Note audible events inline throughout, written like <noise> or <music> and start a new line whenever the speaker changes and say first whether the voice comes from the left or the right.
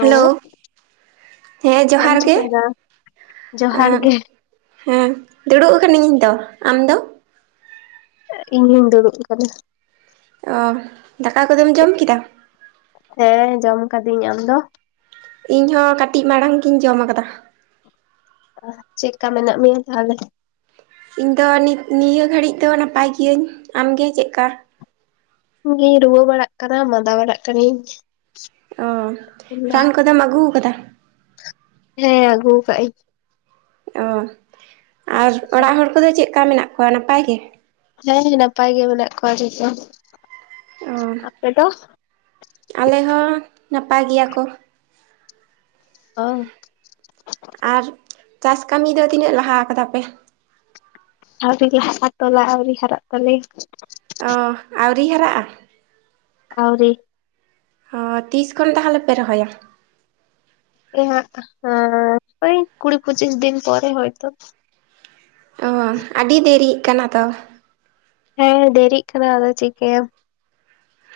right: Hello <inaudible> ᱦᱮᱸ
left: ᱪᱮᱫ ᱮᱢ
right: ᱡᱚᱦᱟᱨ ᱜᱮ <inaudible>
left: ᱪᱤᱠᱟᱹᱭᱮᱫᱟ ᱡᱚᱦᱟᱨ ᱜᱮ
right: ᱦᱮᱸ ᱫᱩᱲᱩᱵ ᱠᱟᱱᱟᱧ ᱤᱧ ᱫᱚ᱾ ᱟᱢ ᱫᱚ?
left: ᱤᱧᱦᱩᱧ ᱫᱩᱲᱩᱵ ᱠᱟᱱᱟ᱾
right: ᱚ ᱫᱟᱠᱟ ᱠᱚᱫᱚᱢ ᱡᱚᱢ ᱠᱮᱫᱟ?
left: ᱦᱮᱸ ᱡᱚᱢ ᱠᱟᱹᱫᱤᱧ, ᱟᱢ ᱫᱚ?
right: ᱤᱧᱦᱚ ᱠᱟᱹᱴᱤᱡ ᱢᱟᱲᱟᱝ ᱜᱤᱧ ᱡᱚᱢ ᱠᱟᱫᱟ᱾
left: ᱪᱮᱠᱟ ᱢᱮᱱᱟᱜ ᱢᱮᱭᱟ ᱛᱟᱦᱚᱞᱮ?
right: ᱤᱧ ᱫᱚ ᱱᱤᱛ ᱱᱤᱭᱟᱹ ᱜᱷᱟᱹᱲᱤᱡ ᱫᱚ ᱱᱟᱯᱟᱭ ᱜᱤᱭᱟᱹᱧ ᱾ᱟᱢᱜᱮ ᱪᱮᱫᱠᱟ?
left: ᱤᱧ ᱜᱮᱧ ᱨᱩᱣᱟᱹ ᱵᱟᱲᱟᱜ ᱠᱟᱱᱟ ᱢᱟᱫᱟ ᱵᱟᱲᱟᱜ ᱠᱟᱱᱤᱧ᱾
right: ᱚ, ᱨᱟᱱ ᱠᱚᱫᱚᱢ ᱟᱹᱜᱩ ᱠᱟᱫᱟ?
left: ᱦᱮᱸ ᱟᱹᱜᱩ ᱠᱟᱜ-ᱟᱧ᱾
right: ᱚ ᱟᱨ ᱚᱲᱟᱜ ᱦᱚᱲ ᱠᱚᱫᱚ ᱪᱮᱫ ᱞᱮᱠᱟ ᱢᱮᱱᱟᱜ ᱠᱚᱣᱟ ᱱᱟᱯᱟᱭ ᱜᱮ?
left: ᱦᱮᱸ ᱱᱟᱯᱟᱭ ᱜᱮ ᱢᱮᱱᱟᱜ ᱠᱚᱣᱟ ᱡᱷᱚᱛᱚ
right: ᱚ
left: ᱾ <inaudible> ᱟᱯᱮ ᱫᱚ?
right: ᱟᱞᱮ ᱦᱚᱸ ᱱᱟᱯᱟᱭ ᱜᱮᱭᱟ ᱠᱚ ᱾
left: ᱚ ᱾
right: ᱟᱨ ᱪᱟᱥ ᱠᱟᱹᱢᱤ ᱫᱚ ᱛᱤᱱᱟᱹᱜ ᱞᱟᱦᱟ ᱠᱟᱫᱟ ᱯᱮ?
left: ᱟᱣᱨᱤ ᱞᱟᱦᱟᱜ-ᱟ ᱛᱚᱞᱟ ᱟᱹᱣᱨᱤ ᱦᱟᱨᱟᱜ ᱛᱟᱞᱮᱭᱟ ᱾
right: ᱚᱻ ᱟᱹᱣᱨᱤ ᱦᱟᱨᱟᱜ-ᱟ?
left: ᱟᱹᱣᱨᱤ ᱾
right: ᱚᱻ ᱛᱤᱥ ᱠᱷᱚᱱ ᱛᱟᱦᱚᱞᱮ ᱯᱮ ᱨᱚᱦᱚᱭᱟ?
left: ᱮ ᱦᱟᱸᱜ ᱳᱭ ᱠᱩᱲᱤ ᱯᱚᱸᱪᱤᱥ ᱫᱤᱱ ᱯᱚᱨᱮ ᱦᱚᱭᱛᱚ ᱾
right: ᱚᱻ ᱟᱹᱰᱤ ᱫᱮᱨᱤᱜ ᱠᱟᱱᱟ ᱛᱚ ᱾
left: ᱦᱮᱸ ᱫᱮᱨᱤᱜ ᱠᱟᱱᱟ ᱟᱫᱚ ᱪᱤᱠᱟᱹᱭᱟᱢ ᱾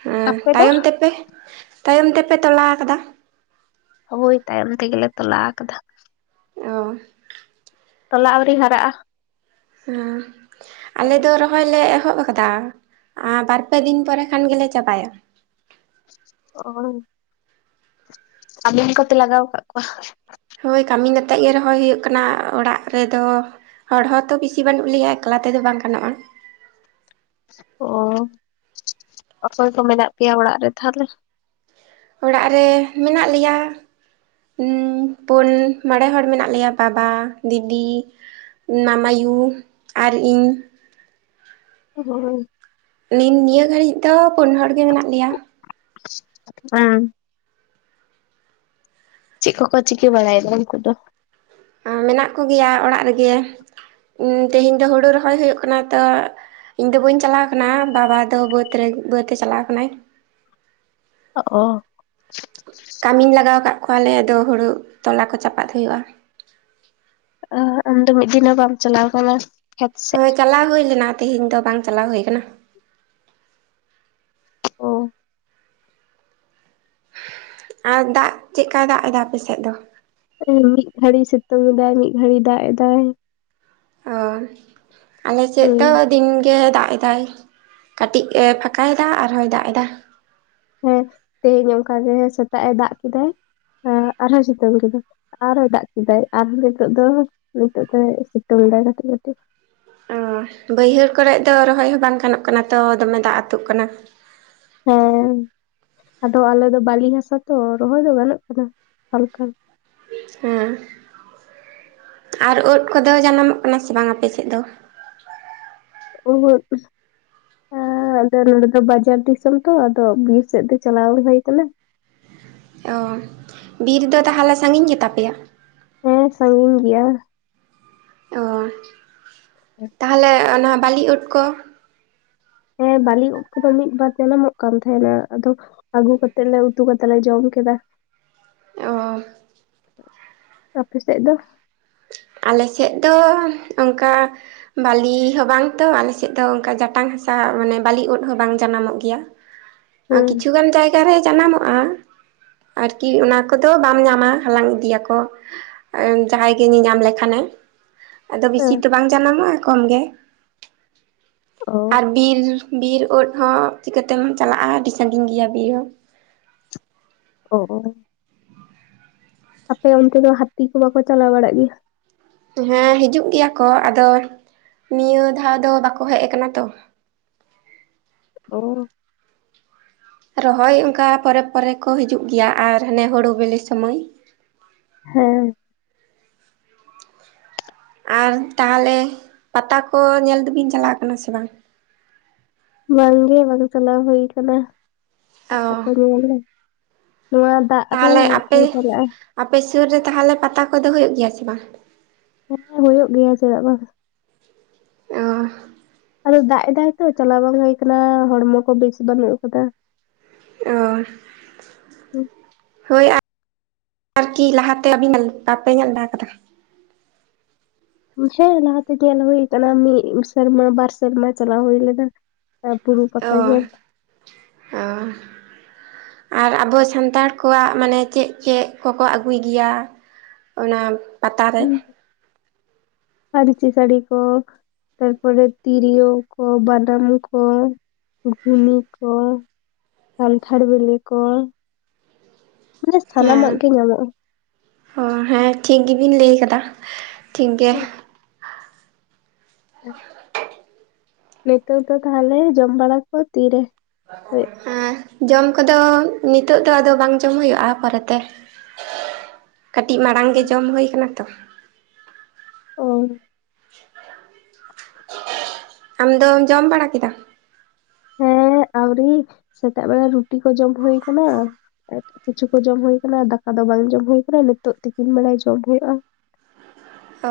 right: ᱦᱮᱸ ᱛᱟᱭᱚᱢ ᱛᱮᱯᱮ ᱛᱟᱭᱚᱢ ᱛᱮᱯᱮ ᱛᱚᱞᱟ ᱠᱟᱫᱟ ᱾
left: ᱦᱳᱭ ᱛᱟᱭᱚᱢ ᱛᱮᱜᱮ ᱞᱮ ᱛᱚᱞᱟ ᱟᱠᱟᱫᱟ ᱾
right: ᱚ ᱾
left: ᱛᱚᱞᱟ ᱟᱹᱣᱨᱤ ᱦᱟᱨᱟᱜ-ᱟ ᱾
right: ᱦᱩᱸ ᱾ ᱟᱞᱮ ᱫᱚ ᱨᱚᱦᱚᱭ ᱞᱮ ᱮᱦᱚᱵ ᱠᱟᱫᱟ ᱟᱨ ᱵᱟᱨᱯᱮ ᱫᱤᱱ ᱯᱚᱨᱮ ᱠᱷᱟᱱ ᱜᱮᱞᱮ ᱪᱟᱵᱟᱭᱟ ᱾
left: <unintelligible> ᱠᱟᱹᱢᱤᱱ ᱠᱚᱯᱮ ᱞᱟᱜᱟᱣ ᱟᱠᱟᱜ ᱠᱚᱣᱟ?
right: ᱦᱳᱭ ᱠᱟᱹᱢᱤᱱ ᱟᱛᱮᱜ ᱜᱮ ᱨᱚᱦᱚᱭ ᱦᱩᱭᱩᱜ ᱠᱟᱱᱟ ᱚᱲᱟᱜ ᱨᱮᱫᱚ ᱦᱚᱲ ᱦᱚᱸ ᱛᱚ ᱵᱤᱥᱤ ᱵᱟᱹᱱᱩᱜ ᱞᱮᱭᱟ ᱮᱠᱞᱟ ᱛᱮᱫᱚ ᱵᱟᱝ ᱜᱟᱱᱚᱜᱼᱟ ᱾
left: ᱚ ᱚᱠᱚᱭ ᱠᱚ ᱢᱮᱱᱟᱜ ᱯᱮᱭᱟ ᱚᱲᱟᱜ ᱨᱮ ᱛᱟᱦᱚᱞᱮ?
right: ᱚᱲᱟᱜ ᱨᱮ ᱢᱮᱱᱟᱜ ᱞᱮᱭᱟ ᱯᱩᱱ, ᱢᱚᱬᱮ ᱦᱚᱲ ᱢᱮᱱᱟᱜ ᱞᱮᱭᱟ ᱵᱟᱵᱟ ᱫᱤᱫᱤ ᱢᱟᱢᱟᱭᱩ ᱟᱨ ᱤᱧ ᱾
left: ᱦᱳᱭ
right: ᱱᱤᱱ ᱱᱤᱭᱟᱹ ᱜᱷᱟᱹᱲᱤᱡ ᱫᱚ ᱯᱩᱱ ᱦᱚᱲ ᱜᱮ ᱢᱮᱱᱟᱜ ᱞᱮᱭᱟ ᱾
left: ᱩᱢᱸ ᱪᱮᱜ ᱠᱚ ᱠᱚ ᱪᱤᱠᱟᱹ ᱵᱟᱲᱟᱭᱮᱫᱟ ᱩᱱᱠᱩ ᱫᱚ?
right: ᱢᱮᱱᱟᱜ ᱠᱚᱜᱮᱭᱟ ᱚᱲᱟᱜ ᱨᱮᱜᱮ ᱛᱮᱦᱮᱧ ᱫᱚ ᱦᱳᱲᱳ ᱨᱚᱦᱚᱭ ᱦᱳᱭᱳᱜ ᱠᱟᱱᱟ ᱛᱚ ᱤᱧ ᱫᱚ ᱵᱟᱹᱧ ᱪᱟᱞᱟᱣ ᱠᱟᱱᱟ ᱵᱟᱵᱟ ᱫᱚ ᱵᱟᱹᱫᱽ ᱨᱮ ᱵᱟᱹᱫᱽ ᱮ ᱪᱟᱞᱟᱣ ᱠᱟᱱᱟᱭ ᱾
left: ᱚ
right: ᱠᱟᱹᱢᱤᱱ ᱞᱟᱜᱟᱣ ᱟᱠᱟᱫ ᱠᱚᱣᱟᱞᱮ ᱟᱫᱚ ᱦᱳᱲᱳ ᱛᱚᱞᱟ ᱠᱚ ᱪᱟᱯᱟᱫ ᱦᱳᱭᱳᱜᱼᱟ ᱾
left: ᱚ ᱟᱢ ᱫᱚ ᱢᱤᱫ ᱫᱤᱱ ᱦᱚ ᱵᱟᱢ ᱪᱟᱞᱟᱣ ᱠᱟᱱᱟ? ᱠᱷᱮᱛ ᱥᱮᱫ?
right: ᱦᱳᱭ ᱪᱟᱞᱟᱣ ᱦᱳᱭ ᱞᱮᱱᱟ ᱛᱮᱦᱮᱧ ᱫᱚ ᱵᱟᱝ ᱪᱟᱞᱟᱣ ᱦᱳᱭ ᱠᱟᱱᱟ ᱾
left: ᱚ
right: ᱟᱨ ᱫᱟᱜ ᱪᱮᱜᱠᱟᱭ ᱫᱟᱜ ᱮᱫᱟ ᱟᱯᱮ ᱥᱮᱫ ᱫᱚ?
left: ᱢᱤᱫ ᱜᱷᱟᱹᱲᱤᱭ ᱥᱤᱛᱩᱝ ᱮᱟᱭ ᱢᱤᱫ ᱜᱷᱟᱹᱲᱤᱭ ᱫᱟᱜ ᱮᱸᱫᱟᱭ ᱾
right: ᱚ ᱟᱸᱞᱮ ᱥᱮᱫ
left: ᱦᱩᱸ
right: ᱫᱚ ᱫᱤᱱ ᱜᱮ ᱫᱟᱜ ᱮᱟᱭ ᱠᱟᱹᱴᱤᱡ ᱮ ᱯᱷᱟᱸᱠᱟ ᱮᱫᱟ ᱟᱨᱦᱚᱭ ᱫᱟᱜ ᱮᱫᱟ ᱾
left: ᱦᱮᱸ ᱛᱮᱦᱮᱧ ᱚᱝᱠᱟᱜᱮ ᱥᱮᱛᱟᱜ ᱮ ᱫᱟᱜ ᱠᱮᱫᱟᱭ ᱟᱨᱦᱚᱸ ᱥᱤᱛᱩᱝ ᱠᱮᱹᱫᱟᱭ᱾ ᱟᱨᱦᱚᱭ ᱫᱟᱜ ᱠᱮᱫᱟᱭ ᱟᱨᱦᱚᱸ ᱱᱤᱛᱚᱜ ᱫᱚ ᱱᱤᱛᱚᱜ ᱫᱚ ᱥᱤᱛᱩᱝ ᱮᱫᱟᱭ ᱠᱟᱴᱤᱡ ᱠᱟᱴᱤᱡ᱾
right: ᱚ ᱵᱟᱹᱭᱦᱟᱹᱲ ᱠᱚᱨᱮ ᱫᱚ ᱨᱚᱦᱚᱭ ᱦᱚᱸ ᱵᱟᱝ ᱜᱟᱱᱚᱜ ᱠᱟᱱᱟ ᱛᱚ ᱫᱚᱢᱮ ᱫᱟᱜ ᱟᱹᱛᱩᱜ ᱠᱟᱱᱟ᱾
left: ᱦᱮᱸ ᱟᱫᱚ ᱟᱞᱮ ᱫᱚ ᱵᱟᱹᱞᱤ ᱦᱟᱥᱟ ᱛᱚ ᱨᱚᱦᱚᱭ ᱫᱚ ᱜᱟᱱᱚᱜ ᱠᱟᱱᱟ ᱦᱟᱞᱠᱟ᱾
right: ᱦᱮᱸ ᱟᱨ ᱩᱫ ᱠᱚᱫᱚᱹ ᱡᱟᱱᱟᱢᱚᱹᱜ ᱠᱟᱱᱟ ᱥᱮ ᱵᱟᱝ ᱟᱸᱯᱮ ᱥᱮᱫ ᱫᱚ ᱾
left: ᱩᱦᱩᱫ ᱟᱸ ᱟᱫᱚ ᱱᱚᱰᱮ ᱫᱚ ᱵᱟᱡᱟᱨ ᱫᱤᱥᱚᱢ ᱛᱚ ᱟᱫᱚ ᱵᱤᱨ ᱥᱮ ᱫᱚ ᱪᱟᱞᱟᱣ ᱵᱟᱝ ᱦᱩᱭ ᱟᱠᱟᱱᱟ ᱾
right: ᱚ ᱵᱤᱨ ᱫᱚ ᱛᱟᱦᱚᱞᱮ ᱥᱟᱺᱜᱤᱧ ᱜᱮᱛᱟ ᱯᱮᱭᱟ?
left: ᱦᱮᱸ ᱥᱟᱺᱜᱤᱧ ᱜᱮᱭᱟ᱾
right: ᱚ ᱛᱟᱦᱚᱸᱞᱮ ᱚᱱᱟ ᱵᱟᱞᱤ ᱩᱫ ᱠᱚᱸ
left: ᱦᱮᱸ ᱵᱟᱹᱞᱤ ᱩᱫ ᱠᱚᱫᱚ ᱢᱤᱫ ᱵᱟᱨ ᱡᱟᱱᱟᱢᱚᱜ ᱠᱟᱱ ᱛᱟᱦᱮᱸᱱᱟ ᱟᱫᱚ ᱟᱜᱩ ᱠᱟᱛᱮᱜ ᱞᱮ ᱩᱛᱩ ᱠᱟᱛᱮ ᱞᱮ ᱡᱚᱢ ᱠᱮᱫᱟ ᱾
right: ᱚᱸ
left: ᱟᱸᱯᱮ ᱥᱮᱫ ᱫᱚ?
right: ᱟᱸᱞᱮ ᱥᱮᱫ ᱫᱚ ᱚᱝᱠᱟ ᱵᱟᱹᱞᱤ ᱦᱚᱸ ᱵᱟᱝ ᱛᱚ ᱟᱸᱞᱮᱥᱮᱫ ᱫᱚ ᱚᱱᱠᱟ ᱡᱟᱴᱟᱝ ᱦᱟᱥᱟ ᱢᱟᱱᱮ ᱵᱟᱹᱞᱤ ᱩᱫ ᱦᱚᱸ ᱵᱟᱝ ᱡᱟᱱᱟᱢᱚᱜ ᱜᱮᱭᱟ ᱾
left: <inaudible>
right: ᱟᱨ ᱠᱤᱪᱷᱩ ᱜᱟᱱ ᱡᱟᱭᱜᱟᱨᱮ ᱡᱟᱱᱟᱢᱚᱜᱼᱟ, ᱟᱨᱠᱤ ᱚᱱᱟ ᱠᱚᱫᱚ ᱵᱟᱢ ᱧᱟᱢᱟ, ᱦᱟᱞᱟᱝ ᱤᱫᱤᱭᱟᱠᱚ ᱡᱟᱦᱟᱸᱭ ᱜᱮ ᱧᱮᱧᱟᱢ ᱞᱮᱠᱷᱟᱱᱮ ᱟᱫᱚ ᱵᱤᱥᱤ
left: ᱦᱮᱸ
right: ᱛᱚ ᱵᱟᱝ ᱡᱟᱱᱟᱢᱚᱜᱼᱟ ᱠᱚᱢ ᱜᱮ᱾
left: ᱚ
right: ᱟᱨ ᱵᱤᱨ ᱵᱤᱨ ᱩᱫ ᱦᱚᱸ ᱪᱤᱠᱟᱹᱛᱮᱢ ᱪᱟᱞᱟᱜᱼᱟ ᱟᱰᱤ ᱥᱟᱺᱟᱜᱤᱧ ᱜᱮᱭᱟ ᱵᱤᱨ ᱦᱚᱸ᱾
left: ᱚ ᱟᱯᱮ ᱚᱱᱛᱮ ᱫᱚ ᱦᱟᱛᱤ ᱠᱚ ᱵᱟᱠᱚ ᱪᱟᱞᱟᱣ ᱵᱟᱲᱟᱜ ᱜᱮᱭᱟ?
right: ᱦᱮᱸ ᱦᱤᱡᱩᱜ ᱜᱮᱭᱟ ᱠᱚ ᱟᱫᱚ ᱱᱤᱭᱟᱹ ᱫᱷᱟᱣ ᱫᱚ ᱵᱟᱠᱚ ᱦᱮᱡ ᱟᱠᱟᱱᱟ ᱛᱚ ᱾
left: ᱚᱻ ᱾
right: ᱨᱚᱦᱚᱭ ᱚᱱᱠᱟ ᱯᱚᱨᱮ ᱯᱚᱨᱮ ᱠᱚ ᱦᱤᱡᱩᱜ ᱜᱮᱹᱭᱟ ᱟᱨ ᱦᱟᱱᱮ ᱦᱩᱲᱩ ᱵᱤᱞᱤ ᱥᱢᱚᱭ᱾
left: ᱦᱮᱸ᱾
right: ᱟᱨ ᱛᱟᱦᱚᱞᱮ ᱯᱟᱛᱟ ᱠᱚ ᱧᱮᱞ ᱫᱚᱸᱵᱤᱱ ᱪᱟᱞᱟᱜ ᱠᱟᱱᱟ ᱥᱮ ᱵᱟᱝ?
left: ᱵᱟᱝ ᱜᱮ ᱵᱟᱝ ᱪᱟᱞᱟᱣ ᱦᱩᱭ ᱟᱸᱠᱟᱱᱟ
right: ᱚ
left: ᱯᱟᱛᱟ ᱠᱚ ᱧᱮᱞ ᱫᱚ᱾ ᱱᱚᱣᱟ ᱫᱟᱜ ᱨᱮ
right: ᱛᱟᱦᱚᱸᱞᱮ ᱟᱸᱯᱮ
left: ᱚᱠᱚᱭ ᱪᱟᱞᱟᱜᱼᱟ
right: ᱟᱸᱯᱮ ᱥᱩᱨ ᱨᱮ ᱛᱟᱦᱚᱸᱞᱮ ᱯᱟᱛᱟ ᱠᱚᱫᱚᱹ ᱦᱩᱭᱩᱜ ᱜᱮᱹᱭᱟ ᱥᱮ ᱵᱟᱝ?
left: ᱦᱩᱭᱩᱜ ᱜᱮᱹᱭᱟ ᱪᱮᱫᱟᱜ ᱵᱟᱝ᱾
right: ᱚ᱾
left: ᱟᱸᱫᱚ ᱫᱟᱜ ᱮᱫᱟᱭ ᱛᱚ ᱪᱟᱞᱟᱣ ᱵᱟᱝ ᱦᱩᱭ ᱠᱟᱱᱟᱹ ᱦᱚᱲᱢᱚ ᱵᱮᱥ ᱵᱟᱹᱱᱩᱜ ᱟᱸᱠᱟᱫᱟ᱾
right: ᱚ᱾
left: ᱦᱩᱸ
right: ᱦᱳᱭ ᱟᱨ ᱟᱨᱠᱤ ᱞᱟᱦᱟᱸᱛᱮ ᱟᱵᱤᱱ <unintelligible> ᱵᱟᱲᱟ ᱠᱟᱫᱟ᱾
left: ᱦᱮᱸ ᱞᱟᱦᱟᱸᱛᱮ ᱧᱮᱞ ᱦᱩᱭ ᱟᱸᱠᱟᱱᱟ ᱢᱤᱫ ᱥᱮᱨᱢᱟ ᱵᱟᱨ ᱥᱮᱨᱢᱟ ᱪᱟᱞᱟᱣ ᱦᱩᱭᱞᱮᱱᱟ᱾ ᱟ ᱵᱩᱨᱩ
right: ᱚ
left: ᱯᱟᱛᱟ ᱧᱮᱞ᱾
right: ᱚ᱾ ᱟᱨ ᱟᱸᱵᱚ ᱥᱟᱱᱛᱟᱲ ᱠᱚᱣᱟ-ᱜ ᱢᱟᱹᱱᱮ ᱪᱮᱫ ᱪᱮᱫ ᱠᱚᱠᱚᱸ ᱟᱹᱜᱩᱭ ᱜᱮᱭᱟ? ᱚᱱᱟ ᱯᱟᱛᱟᱨ ᱨᱮ᱾
left: ᱯᱟᱹᱧᱪᱤ ᱥᱟᱹᱲᱤ ᱠᱚ ᱛᱟᱨᱯᱚᱨᱮ ᱛᱤᱨᱭᱳ ᱠᱚ ᱵᱟᱱᱟᱢ ᱠᱚᱸ᱾ ᱜᱷᱩᱱᱤ ᱠᱚ ᱴ, ᱠᱟᱱᱴᱷᱟᱲ ᱵᱤᱞᱤ ᱠᱚᱸ᱾ ᱢᱟᱱᱮ
right: ᱦᱮᱸ
left: ᱥᱟᱱᱟᱢᱟ-ᱜ ᱜᱮ ᱧᱟᱢᱚᱜᱼᱟ᱾
right: ᱚ ᱦᱮᱸ ᱴᱷᱤᱠ ᱜᱮᱸᱵᱤᱱ ᱞᱟᱹᱭ ᱠᱟᱫᱟ ᱴᱷᱤᱠ ᱜᱮ᱾
left: ᱱᱤᱛᱚᱜ ᱫᱚ ᱛᱟᱦᱞᱮ ᱡᱚᱢ ᱵᱟᱲᱟ ᱠᱚ ᱛᱤᱹᱨᱮ?
right: ᱦᱮᱸ᱾ ᱡᱚᱢ ᱠᱚᱫᱚ ᱱᱤᱛᱚᱜ ᱫᱚ ᱟᱫᱚ ᱵᱟᱝ ᱡᱚᱢ ᱦᱩᱭᱩᱜ-ᱟ ᱯᱚᱨᱮᱛᱮ᱾
left: <inaudible>
right: ᱠᱟᱹᱴᱤᱡ ᱢᱟᱲᱟᱝ ᱜᱮ ᱡᱚᱢ ᱦᱩᱭ ᱠᱟᱱᱟ ᱛᱚ᱾
left: ᱳ᱾
right: <unintelligible> ᱟᱢ ᱫᱚᱢ ᱡᱚᱢ ᱵᱟᱲᱟ ᱠᱮᱫᱟ?
left: ᱦᱮᱸ ᱟᱣᱨᱤ ᱥᱮᱛᱟᱜ ᱵᱮᱲᱟ ᱨᱩᱴᱤ ᱠᱚ ᱡᱚᱢ ᱦᱩᱭ ᱠᱟᱱᱟ᱾ ᱮᱸ ᱠᱤᱪᱷᱩ ᱠᱚ ᱡᱚᱢ ᱦᱩᱭ ᱠᱟᱱᱟ᱾ ᱫᱟᱠᱟ ᱫᱚ ᱵᱟᱝ ᱡᱚᱢ ᱦᱩ ᱠᱟᱱᱟ᱾ ᱱᱤᱛᱚᱜ ᱛᱤᱠᱤᱱ ᱵᱮᱲᱟ ᱡᱚᱢ ᱦᱩᱭᱩᱜ-ᱟ᱾
right: ᱚ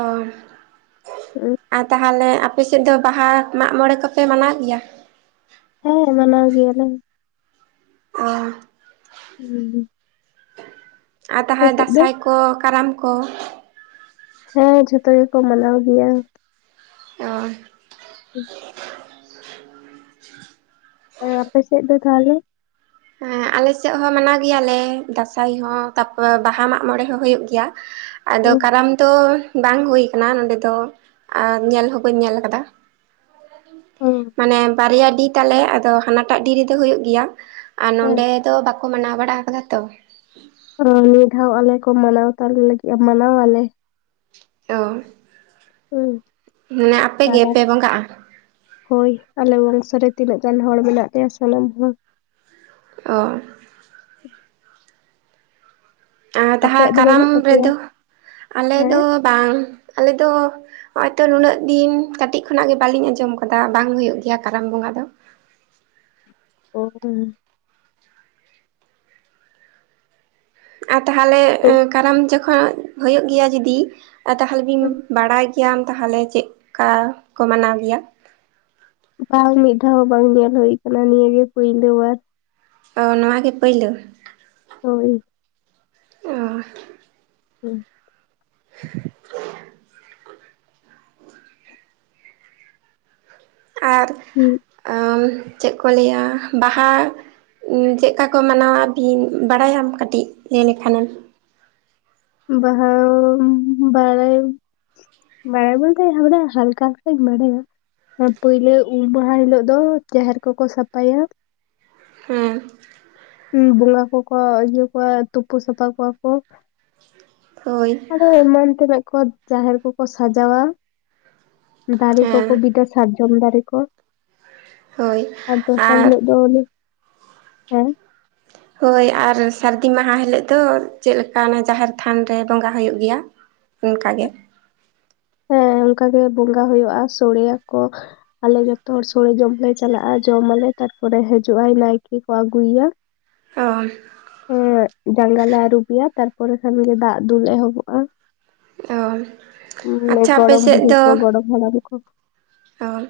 right: ᱟᱨ ᱛᱟᱦᱚᱞᱮ ᱟᱯ ᱟᱯᱮ ᱥᱮᱫ ᱫᱚ ᱵᱟᱦᱟ ᱢᱟᱜᱽ ᱢᱚᱬᱮ ᱠᱚᱯᱮ ᱢᱟᱱᱟᱣ ᱜᱮᱭᱟ?
left: ᱦᱮᱸ ᱢᱟᱱᱟᱣ ᱜᱮᱭᱟᱞᱮ᱾
right: ᱚ᱾
left: ᱦᱩᱸ ᱦᱩᱸ᱾
right: ᱟᱨ
left: ᱟᱯᱮ
right: ᱛᱟᱦᱚᱭ
left: ᱥᱮᱫ ᱫᱚ?
right: ᱫᱟᱸᱥᱟᱭ ᱠᱚ ᱠᱟᱨᱟᱢ ᱠᱚ
left: ᱦᱮᱸ ᱡᱷᱚᱛᱚ ᱜᱮᱠᱚ ᱢᱟᱱᱟᱣ ᱜᱮᱭᱟ᱾
right: ᱚ᱾
left: <unintelligible> ᱦᱮᱸ ᱟᱯᱮ ᱥᱮᱫ ᱫᱚ ᱛᱟᱦᱚᱞᱮ?
right: ᱦᱮᱸ ᱟᱞᱮ ᱥᱮᱜ ᱦᱚᱸ ᱢᱟᱱᱟᱣ ᱜᱮᱭᱟᱞᱮ ᱫᱟᱸᱥᱟᱭ ᱦᱚᱸ ᱛᱟᱯᱚᱨ ᱵᱟᱦᱟ ᱢᱟᱜᱽ ᱢᱚᱬᱮ ᱦᱚᱸ ᱦᱩᱭᱩᱜ ᱜᱮᱭᱟ᱾ ᱟᱫᱚ
left: ᱦᱩᱸ,
right: ᱠᱟᱨᱟᱢ ᱫᱚ ᱵᱟᱝ ᱦᱩᱭᱳ ᱠᱟᱱᱟ ᱱᱚᱸᱰᱮ ᱫᱚ ᱟᱨ ᱧᱮᱞ ᱦᱚᱸ ᱵᱟᱹᱧ ᱧᱮᱞ ᱟᱠᱟᱫᱟ᱾
left: ᱦᱩᱸ,
right: ᱢᱟᱱᱮ ᱵᱟᱨᱭᱟ ᱰᱤ ᱛᱟᱞᱮ ᱟᱫᱚ ᱦᱟᱱᱟᱴᱟᱜ ᱰᱤ ᱨᱮᱫᱚ ᱦᱩᱭᱩᱜ ᱜᱮᱭᱟ᱾ ᱟᱨ
left: ᱦᱮᱸ,
right: ᱱᱚᱰᱮ ᱫᱚ ᱵᱟᱠᱚ ᱢᱟᱱᱟᱣ ᱵᱟᱲᱟ ᱟᱠᱟᱫᱟ ᱛᱚ᱾
left: ᱚᱸ ᱱᱤᱭᱟᱹ ᱫᱷᱟᱣ ᱟᱞᱮ ᱠᱚ ᱢᱟᱱᱟᱣ ᱛᱟᱞᱮ ᱞᱟᱹᱜᱤᱫ-ᱟ, ᱢᱟᱱᱟᱣ ᱟᱞᱮ᱾
right: ᱚ
left: ᱦᱩᱸ
right: ᱢᱟᱱᱮ ᱟᱯᱮ
left: ᱠᱟᱨᱟᱢ
right: ᱜᱮᱯᱮ ᱵᱚᱸᱜᱟᱜ-ᱟ?
left: ᱦᱳᱭ ᱟᱞᱮ ᱵᱚᱝᱥᱚ ᱨᱮ ᱛᱤᱱᱟᱹᱜ ᱜᱟᱱ ᱦᱚᱲ ᱢᱮᱱᱟᱜ ᱞᱮᱭᱟ ᱥᱟᱱᱟᱢ ᱦᱚᱲ᱾
right: ᱚ ᱟᱸ ᱛᱟᱦᱟ
left: ᱟᱯᱮᱭᱟᱜ ᱫᱚ
right: ᱠᱟᱨᱟᱢ
left: ᱵᱟᱹᱱᱩᱜ ᱛᱟᱯᱮᱭᱟ?
right: ᱨᱮᱫᱚ ᱟᱞᱮ ᱫᱚ
left: ᱦᱮᱸ
right: ᱵᱟᱝ ᱟᱞᱮ ᱫᱚ ᱱᱚᱜ-ᱚᱭ ᱛᱚ ᱱᱩᱱᱟᱹᱜ ᱫᱤᱱ ᱠᱟᱴᱤᱡ ᱠᱷᱚᱱᱟᱜ ᱜᱮ ᱵᱟᱞᱤᱧ ᱟᱸᱡᱚᱢ ᱠᱟᱫᱟ ᱵᱟᱝ ᱦᱩᱭᱩᱜ ᱜᱮᱭᱟ ᱠᱟᱨᱟᱢ ᱵᱚᱸᱜᱟ ᱫᱚ᱾
left: <unintelligible>
right: ᱟ ᱛᱟᱦᱞᱮ
left: ᱛᱚ
right: ᱠᱟᱨᱟᱢ ᱡᱚᱠᱷᱚᱢ ᱦᱳᱭᱳᱜ ᱜᱮᱭᱟ ᱡᱩᱫᱤ ᱟ ᱛᱟᱦᱞᱮ ᱵᱤᱱ ᱵᱟᱲᱟᱭ ᱜᱮᱭᱟᱢ ᱛᱟᱦᱞᱮ ᱪᱮᱜ ᱠᱟ ᱠᱚ ᱢᱟᱱᱟᱣ ᱜᱮᱭᱟ?
left: ᱵᱟᱝ ᱢᱤᱫ ᱫᱷᱟᱣ ᱦᱚᱸ ᱵᱟᱝ ᱧᱮᱞ ᱦᱩᱭ ᱠᱟᱱᱟ ᱱᱤᱭᱟᱹᱜᱮ ᱯᱩᱭᱞᱳ ᱵᱟᱨ᱾
right: ᱚ ᱱᱚᱣᱟ ᱜᱮ ᱯᱟᱹᱭᱞᱟᱹ?
left: ᱦᱳᱭ
right: ᱚ
left: <unintelligible>
right: <unintelligible> ᱟᱨ
left: ᱦᱩᱸ
right: ᱟᱢ ᱪᱮᱜ ᱠᱚ ᱞᱟᱹᱭᱟ ᱵᱟᱦᱟ ᱩᱸᱢ ᱪᱮᱜᱠᱟ ᱠᱚ ᱢᱟᱱᱟᱣᱟ ᱵᱤᱱ ᱵᱟᱲᱟᱭᱟᱢ ᱠᱟᱹᱴᱤᱡ ᱞᱟᱹᱭ ᱞᱮᱠᱷᱟᱱᱮᱢ?
left: ᱵᱟᱦᱚᱢ ᱵᱟᱲᱟᱭᱟᱹᱧ᱾ ᱵᱟᱲᱟᱭ ᱵᱚᱞᱛᱮ ᱦᱟᱵᱽᱲᱟ ᱦᱟᱞᱠᱟ ᱦᱟᱞᱠᱟᱧ ᱵᱟᱲᱟᱭᱟ᱾ ᱟᱨ ᱯᱩᱭᱞᱟᱹ ᱩᱢ ᱢᱟᱦᱟ ᱦᱤᱞᱳᱜ ᱫᱚ ᱡᱟᱦᱮᱨ ᱠᱚᱠᱚ ᱥᱟᱯᱷᱟᱭᱟ᱾
right: ᱦᱮᱸ
left: ᱩᱸ ᱵᱚᱸᱜᱟ ᱠᱚᱠᱚ ᱤᱭᱟᱹ ᱠᱚᱣᱟ ᱛᱩᱯᱩ ᱥᱟᱯᱷᱟ ᱠᱚᱣᱟ ᱠᱚ᱾
right: ᱦᱳᱭ
left: ᱟᱨᱚ ᱮᱢᱟᱱ ᱛᱮᱱᱟᱜ ᱠᱚ ᱡᱟᱦᱮᱨ ᱠᱚᱠᱚ ᱥᱟᱡᱟᱣᱟ ᱫᱟᱨᱮ ᱠᱚᱠᱚ
right: ᱦᱮᱸ
left: ᱵᱤᱫᱟ ᱥᱟᱨᱡᱚᱢ ᱫᱟᱨᱮ ᱠᱚ
right: ᱦᱳᱭ
left: ᱟᱨ ᱫᱚᱥᱟᱨ ᱦᱤᱞᱳᱜ ᱫᱚ ᱩᱱᱤᱼᱼ ᱦᱮᱸ
right: ᱦᱳᱭ ᱟᱨ ᱥᱟᱹᱨᱫᱤ ᱢᱟᱦᱟ ᱦᱤᱞᱳᱜ ᱫᱚ ᱪᱮᱫ ᱞᱮᱠᱟ ᱚᱱᱟ ᱡᱟᱦᱮᱨ ᱛᱷᱟᱱ ᱨᱮ ᱵᱚᱸᱜᱟ ᱦᱩᱭᱩᱜ ᱜᱮᱭᱟ? ᱚᱱᱠᱟᱜᱮ
left: ᱦᱮᱸ ᱚᱱᱠᱟᱜᱮ ᱵᱚᱸᱜᱟ ᱦᱩᱭᱩᱜᱼᱟ ᱥᱳᱲᱮᱭᱟᱠᱚ ᱾ ᱟᱞᱮ ᱡᱚᱛᱚ ᱦᱚᱲ ᱥᱳᱲᱮ ᱡᱚᱢ ᱞᱮ ᱪᱟᱞᱟᱜᱼᱟ ᱡᱚᱢ ᱟᱞᱮ ᱛᱟᱨᱯᱚᱨᱮ ᱦᱤᱡᱩᱜ ᱟᱭ ᱱᱟᱭᱠᱮ ᱠᱚ ᱟᱹᱜᱩᱭᱭᱟ <unintelligible>
right: ᱚᱱ
left: ᱦᱮᱸ ᱡᱟᱸᱜᱟ ᱞᱮ ᱟᱨᱩᱵᱮᱭᱟ ᱛᱟᱨᱯᱚᱨᱮ ᱠᱷᱟᱱᱜᱮ ᱫᱟᱜ ᱫᱩᱞ ᱮᱦᱚᱵᱚᱜᱼᱟ ᱾
right: ᱚᱼᱼ
left: ᱦᱚᱸ ᱜᱚᱲᱚᱢ ᱵᱩᱰᱷᱤ ᱠᱚ ᱜᱚᱲᱚᱢ ᱦᱟᱲᱟᱢ ᱠᱚᱼᱼ
right: ᱚᱞᱼᱼ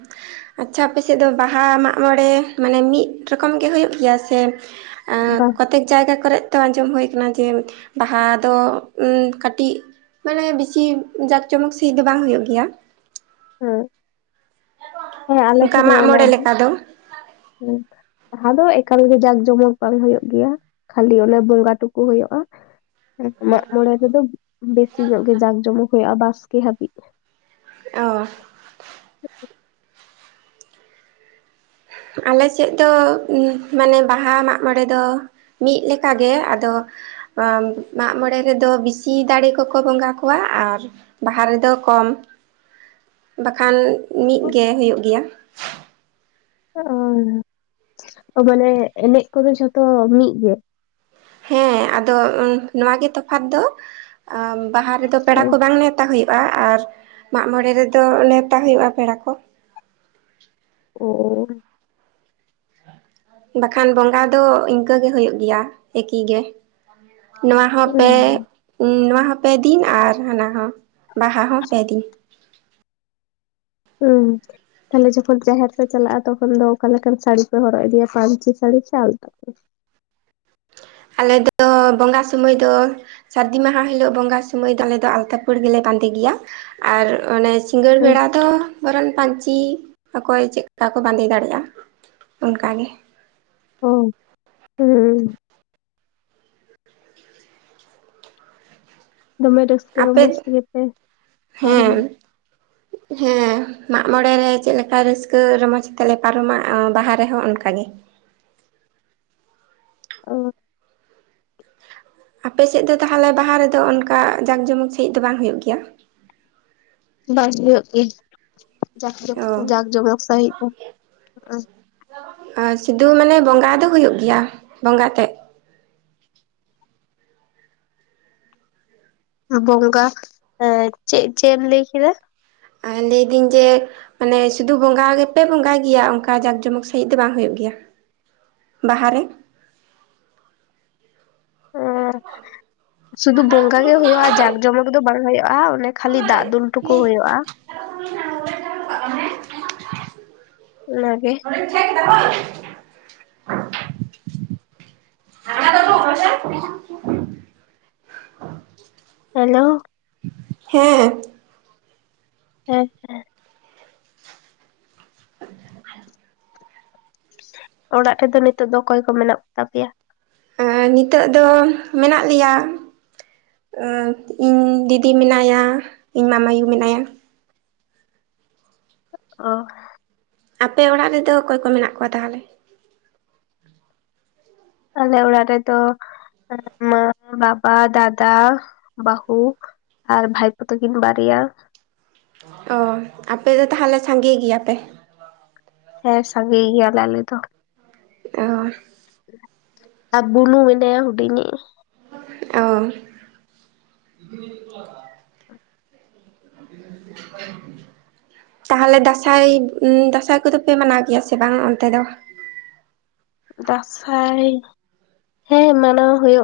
right: ᱟᱪᱪᱷᱟ ᱟᱯᱮ ᱥᱮᱫ ᱫᱚ ᱵᱟᱦᱟ ᱢᱟᱜ ᱢᱚᱬᱮ ᱢᱟᱱᱮ ᱢᱤᱫ ᱨᱚᱠᱚᱢ ᱜᱮ ᱦᱩᱭᱩᱜ ᱜᱮᱭᱟ ᱥᱮᱼᱼ ᱟᱸ
left: ᱵᱟᱝ
right: ᱠᱚᱛᱮᱠ ᱡᱟᱭᱜᱟ ᱠᱚᱨᱮ ᱛᱚ ᱟᱸᱡᱚᱢ ᱦᱩᱭ ᱠᱟᱱᱟ ᱡᱮ ᱵᱟᱦᱟ ᱫᱚ ᱠᱟᱹᱴᱤᱡᱼᱼ ᱢᱟᱱᱮ ᱵᱤᱥᱤ ᱡᱟᱠ ᱡᱚᱢᱚᱠ ᱥᱟᱹᱦᱤᱡ ᱫᱚ ᱵᱟᱝ ᱦᱩᱭᱩᱜ ᱜᱮᱭᱟ ᱾
left: ᱦᱩᱸ ᱦᱮᱸ ᱟᱞᱮ
right: ᱚᱱᱠᱟ
left: ᱴᱷᱮ ᱫᱚ
right: ᱢᱟᱜ
left: ᱚᱱᱟᱼᱼ
right: ᱢᱚᱬᱮ ᱞᱮᱠᱟ ᱫᱚ
left: <unintelligible> ᱵᱟᱦᱟᱸ ᱫᱚ ᱮᱠᱟᱞ ᱜᱮ ᱡᱟᱸᱠ ᱡᱚᱢᱚᱠ ᱵᱟᱝ ᱦᱩᱭᱩᱜ ᱜᱮᱭᱟ ᱠᱷᱟᱹᱞᱤ ᱚᱱᱟ ᱵᱚᱸᱜᱟ ᱴᱩᱠᱩ ᱦᱩᱭᱩᱜᱼᱟ ᱾ ᱢᱟᱜ ᱢᱚᱬᱮ ᱨᱮᱫᱚ ᱵᱮᱥᱤ ᱧᱚᱜ ᱜᱮ ᱡᱟᱠ ᱡᱚᱢᱚᱠ ᱦᱩᱭᱩᱜᱼᱟ ᱵᱟᱥᱠᱮ ᱦᱟᱹᱵᱤᱡ ᱾
right: ᱚ ᱟᱞ ᱥᱮᱫ ᱫᱚ ᱩᱸ ᱢᱟᱱᱮ ᱵᱟᱦᱟ ᱢᱟᱜ ᱢᱚᱬᱮ ᱫᱚᱼᱼ ᱢᱤᱫ ᱞᱮᱠᱟᱜᱮ ᱟᱫᱚᱼᱼ ᱢᱟᱜᱢᱚᱬᱮ ᱨᱮᱫᱚ ᱵᱤᱥᱤ ᱫᱟᱲᱮ ᱠᱚᱠᱚ ᱵᱚᱸᱜᱟ ᱠᱚᱣᱟ ᱟᱨᱼᱼ ᱵᱟᱦᱟ ᱨᱮᱫᱚ ᱠᱚᱢ ᱵᱟᱠᱷᱟᱱ ᱢᱤᱫᱜᱮ ᱦᱩᱭᱩᱜ ᱜᱮᱭᱟ ᱾
left: ᱚ ᱢᱟᱱᱮ ᱮᱱᱮᱡ ᱠᱚᱫᱚ ᱡᱷᱚᱛᱚ ᱢᱤᱫ ᱜᱮ?
right: ᱦᱮᱸ ᱟᱫᱚ ᱱᱚᱣᱟ ᱜᱮ ᱛᱚᱯᱷᱟᱛ ᱫᱚ ᱵᱟᱦᱟ ᱨᱮᱫᱚ ᱯᱮᱲᱟ ᱠᱚ ᱵᱟᱝ ᱱᱮᱼᱼ ᱱᱮᱣᱛᱟ ᱦᱩᱭᱩᱜᱼᱟ ᱟᱨ ᱢᱟᱜ ᱢᱚᱬᱮ ᱨᱮᱫᱚ ᱱᱮᱣᱛᱟ ᱦᱩᱭᱩᱜᱼᱟ ᱯᱮᱲᱟ ᱠᱚ ᱾
left: ᱚ᱾
right: ᱵᱟᱠᱷᱟᱱ ᱵᱚᱸᱜᱟ ᱫᱚ ᱤᱱᱠᱟᱹ ᱜᱮ ᱦᱩᱭᱩᱜ ᱜᱮᱭᱟ ᱮᱠᱤ ᱜᱮ ᱾ ᱱᱚᱣᱟ ᱦᱚᱸ ᱯᱮ
left: ᱦᱩᱸ
right: ᱱᱚᱣᱟ ᱦᱚᱸ ᱯᱮ ᱫᱤᱱ ᱟᱨ ᱦᱟᱱᱟ ᱦᱚᱸ᱾ ᱵᱟᱦᱟ ᱦᱚᱸ ᱯᱮ ᱫᱤᱱ ᱾
left: ᱩᱸ᱾ ᱛᱟᱦᱞᱮ ᱡᱚᱠᱷᱚᱱ ᱡᱟᱦᱮᱨ ᱯᱮ ᱪᱟᱞᱟᱜᱼᱟ ᱛᱚᱠᱷᱚᱱ ᱫᱚ ᱚᱠᱟ ᱞᱮᱠᱟᱱ ᱥᱟᱹᱲᱤ ᱯᱮ ᱦᱚᱨᱚᱜ ᱤᱫᱤᱭᱟ ᱯᱟᱹᱧᱪᱤ ᱥᱟᱹᱲᱤ ᱥᱮ ᱟᱞᱛᱟ ᱯᱟᱹᱲ?
right: ᱟᱞᱮ ᱫᱚ ᱵᱚᱸᱜᱟ ᱥᱩᱢᱚᱭ ᱫᱚᱼᱼ ᱥᱟᱹᱨᱫᱤ ᱢᱟᱦᱟ ᱦᱤᱞᱳᱜ ᱵᱚᱸᱜᱟ ᱥᱚᱢᱚᱭ ᱫᱚ ᱟᱞᱮ ᱫᱚ ᱟᱞᱛᱟ ᱯᱟᱹᱲ ᱜᱮᱞᱮ ᱵᱟᱹᱫᱮ ᱜᱮᱭᱟ ᱟᱨ ᱚᱱᱮᱼᱼ ᱥᱤᱜᱟᱹᱲ
left: ᱦᱩᱸ
right: ᱵᱮᱲᱟ ᱫᱚᱼᱼ ᱵᱚᱨᱚᱱ ᱯᱟᱹᱧᱪᱤ ᱚᱠᱚᱭ ᱪᱮᱫ ᱠᱟ ᱠᱚ ᱵᱟᱸᱫᱮ ᱫᱟᱲᱮᱭᱟᱜᱼᱟ ᱚᱱᱠᱟ ᱜᱮ ᱾
left: ᱦᱳᱭ ᱦᱩᱸ ᱫᱚᱢᱮ ᱨᱟᱹᱥᱠᱟᱹ
right: ᱟᱯᱮ
left: ᱨᱚᱢᱚᱡᱽ ᱛᱮᱜᱮ ᱯᱮ ᱯᱟᱨᱚᱢᱟ ᱟᱨᱼᱼ
right: ᱦᱮᱸ ᱦᱮᱸ ᱢᱟᱜ ᱢᱚᱬᱮ ᱨᱮ ᱪᱮᱫ ᱞᱮᱠᱟ ᱨᱟᱹᱥᱠᱟᱹ ᱨᱚᱢᱚᱡᱽ ᱛᱮᱞᱮ ᱯᱟᱨᱚᱢᱟ ᱵᱟᱦᱟ ᱨᱮᱦᱚᱸ ᱚᱱᱠᱟᱜᱮ ᱾
left: ᱚ
right: ᱟᱯᱮ ᱥᱮᱫ ᱫᱚ ᱛᱟᱦᱚᱞᱮ ᱵᱟᱦᱟ ᱨᱮᱫᱚ ᱚᱱᱠᱟ ᱡᱟᱠ ᱡᱚᱢᱚᱠ ᱥᱟᱺᱦᱤᱡ ᱫᱚ ᱵᱟᱝ ᱦᱩᱭᱩᱜ ᱜᱮᱭᱟ?
left: ᱵᱟᱝ ᱦᱩᱭᱩᱜ ᱜᱮ ᱡᱟᱠ ᱡᱚᱢᱚᱠ
right: ᱚ
left: ᱡᱟᱠ ᱡᱚᱢᱚᱠ ᱥᱟᱹᱦᱤᱡ ᱫᱚ ᱾
right: ᱟᱨ ᱥᱩᱫᱷᱩ ᱢᱟᱱᱮ ᱵᱚᱸᱜᱟ ᱫᱚ ᱦᱩᱭᱩᱜ ᱜᱮᱭᱟ ᱵᱚᱸᱜᱟ ᱛᱮᱫ᱾
left: ᱵᱚᱸᱜᱟ ᱮᱫ ᱪᱮᱫ ᱪᱮᱫ ᱮᱢ ᱞᱟᱹᱭ ᱠᱮᱫᱟ?
right: ᱟᱨ ᱞᱟᱹᱭᱫᱟᱹᱧ ᱡᱮᱼᱼ ᱢᱟᱱᱮ ᱥᱩᱫᱷᱩ ᱵᱚᱸᱜᱟ ᱜᱮᱯᱮ ᱵᱚᱸᱜᱟᱭ ᱜᱮᱭᱟ ᱚᱱᱠᱟ ᱡᱟᱠ ᱡᱚᱢᱚᱠ ᱥᱟᱹᱦᱤᱡ ᱫᱚ ᱵᱟᱝ ᱦᱩᱭᱩᱜ ᱜᱮᱭᱟ? ᱵᱟᱦᱟ ᱨᱮ᱾
left: ᱦᱚᱸ ᱥᱩᱫᱩ ᱵᱚᱸᱜᱟ ᱜᱮ ᱦᱩᱭᱩᱜᱼᱟ ᱡᱟᱠ ᱡᱚᱢᱚᱠ ᱫᱚ ᱵᱟᱝ ᱦᱩᱭᱩᱜᱼᱟ ᱚᱱᱮᱼᱼ ᱠᱷᱟᱹᱞᱤ ᱫᱟᱜ ᱫᱩᱞ ᱴᱩᱠᱩ ᱦᱩᱭᱩᱜᱼᱟ᱾
right: <unintelligible>
left: ᱚᱱᱟ ᱜᱮ᱾
right: <unintelligible>
left: ᱦᱮᱞᱳ᱾
right: ᱦᱮᱸ᱾
left: ᱦᱮᱸ ᱦᱮᱸ᱾
right: <unintelligible>
left: ᱚᱲᱟᱜ ᱨᱮᱫᱚ ᱱᱤᱛᱚᱜ ᱫᱚ ᱚᱠᱚᱭ ᱠᱚ ᱢᱮᱱᱟᱜ ᱠᱚ ᱛᱟᱯᱮᱭᱟ?
right: ᱮ ᱱᱤᱛᱚᱜ ᱫᱚ ᱢᱮᱱᱟᱜ ᱞᱮᱭᱟᱼᱼ ᱩ ᱤᱧ ᱫᱤᱫᱤ ᱢᱮᱱᱟᱭᱟ ᱤᱧ ᱢᱟᱢᱟᱭᱩ ᱢᱮᱱᱟᱭᱟ᱾
left: ᱚ᱾
right: ᱟᱯᱮ ᱚᱲᱟᱜ ᱨᱮᱫᱚ ᱚᱠᱚᱭ ᱠᱚ ᱢᱮᱱᱟᱜ ᱠᱚᱣᱟ ᱛᱟᱦᱚᱞᱮ?
left: ᱟᱞᱮ ᱚᱲᱟᱜ ᱨᱮᱫᱚ ᱢᱟ, ᱵᱟᱵᱟ, ᱫᱟᱫᱟ, ᱵᱟᱹᱦᱩ᱾ ᱟᱨ ᱵᱷᱟᱭ ᱯᱳ ᱛᱟᱠᱤᱱ ᱵᱟᱨᱭᱟ᱾
right: ᱚ ᱟᱯᱮ ᱫᱚ ᱛᱟᱦᱚᱞᱮ ᱥᱟᱸᱜᱮ ᱜᱮᱭᱟᱯᱮ᱾
left: ᱦᱮᱸ ᱥᱟᱸᱜᱮ ᱜᱮᱭᱟᱞᱮ ᱟᱞᱮ ᱫᱚ᱾
right: ᱚ᱾
left: ᱟᱨ ᱵᱩᱱᱩ ᱢᱮᱱᱟᱭᱟ ᱦᱩᱰᱤᱧᱤᱡ᱾
right: ᱚ᱾ <unintelligible> ᱛᱟᱦᱚᱞᱮ ᱫᱟᱸᱥᱟᱭ, ᱫᱟᱸᱥᱟᱭ ᱠᱚᱫᱚ ᱯᱮ ᱢᱟᱱᱟᱣ ᱜᱮᱭᱟ ᱥᱮ ᱵᱟᱝ ᱚᱱᱛᱮ ᱫᱚ?
left: ᱫᱟᱸᱥᱟᱭ ᱦᱮᱸ ᱢᱟᱱᱟᱣ ᱦᱩᱭᱩᱜ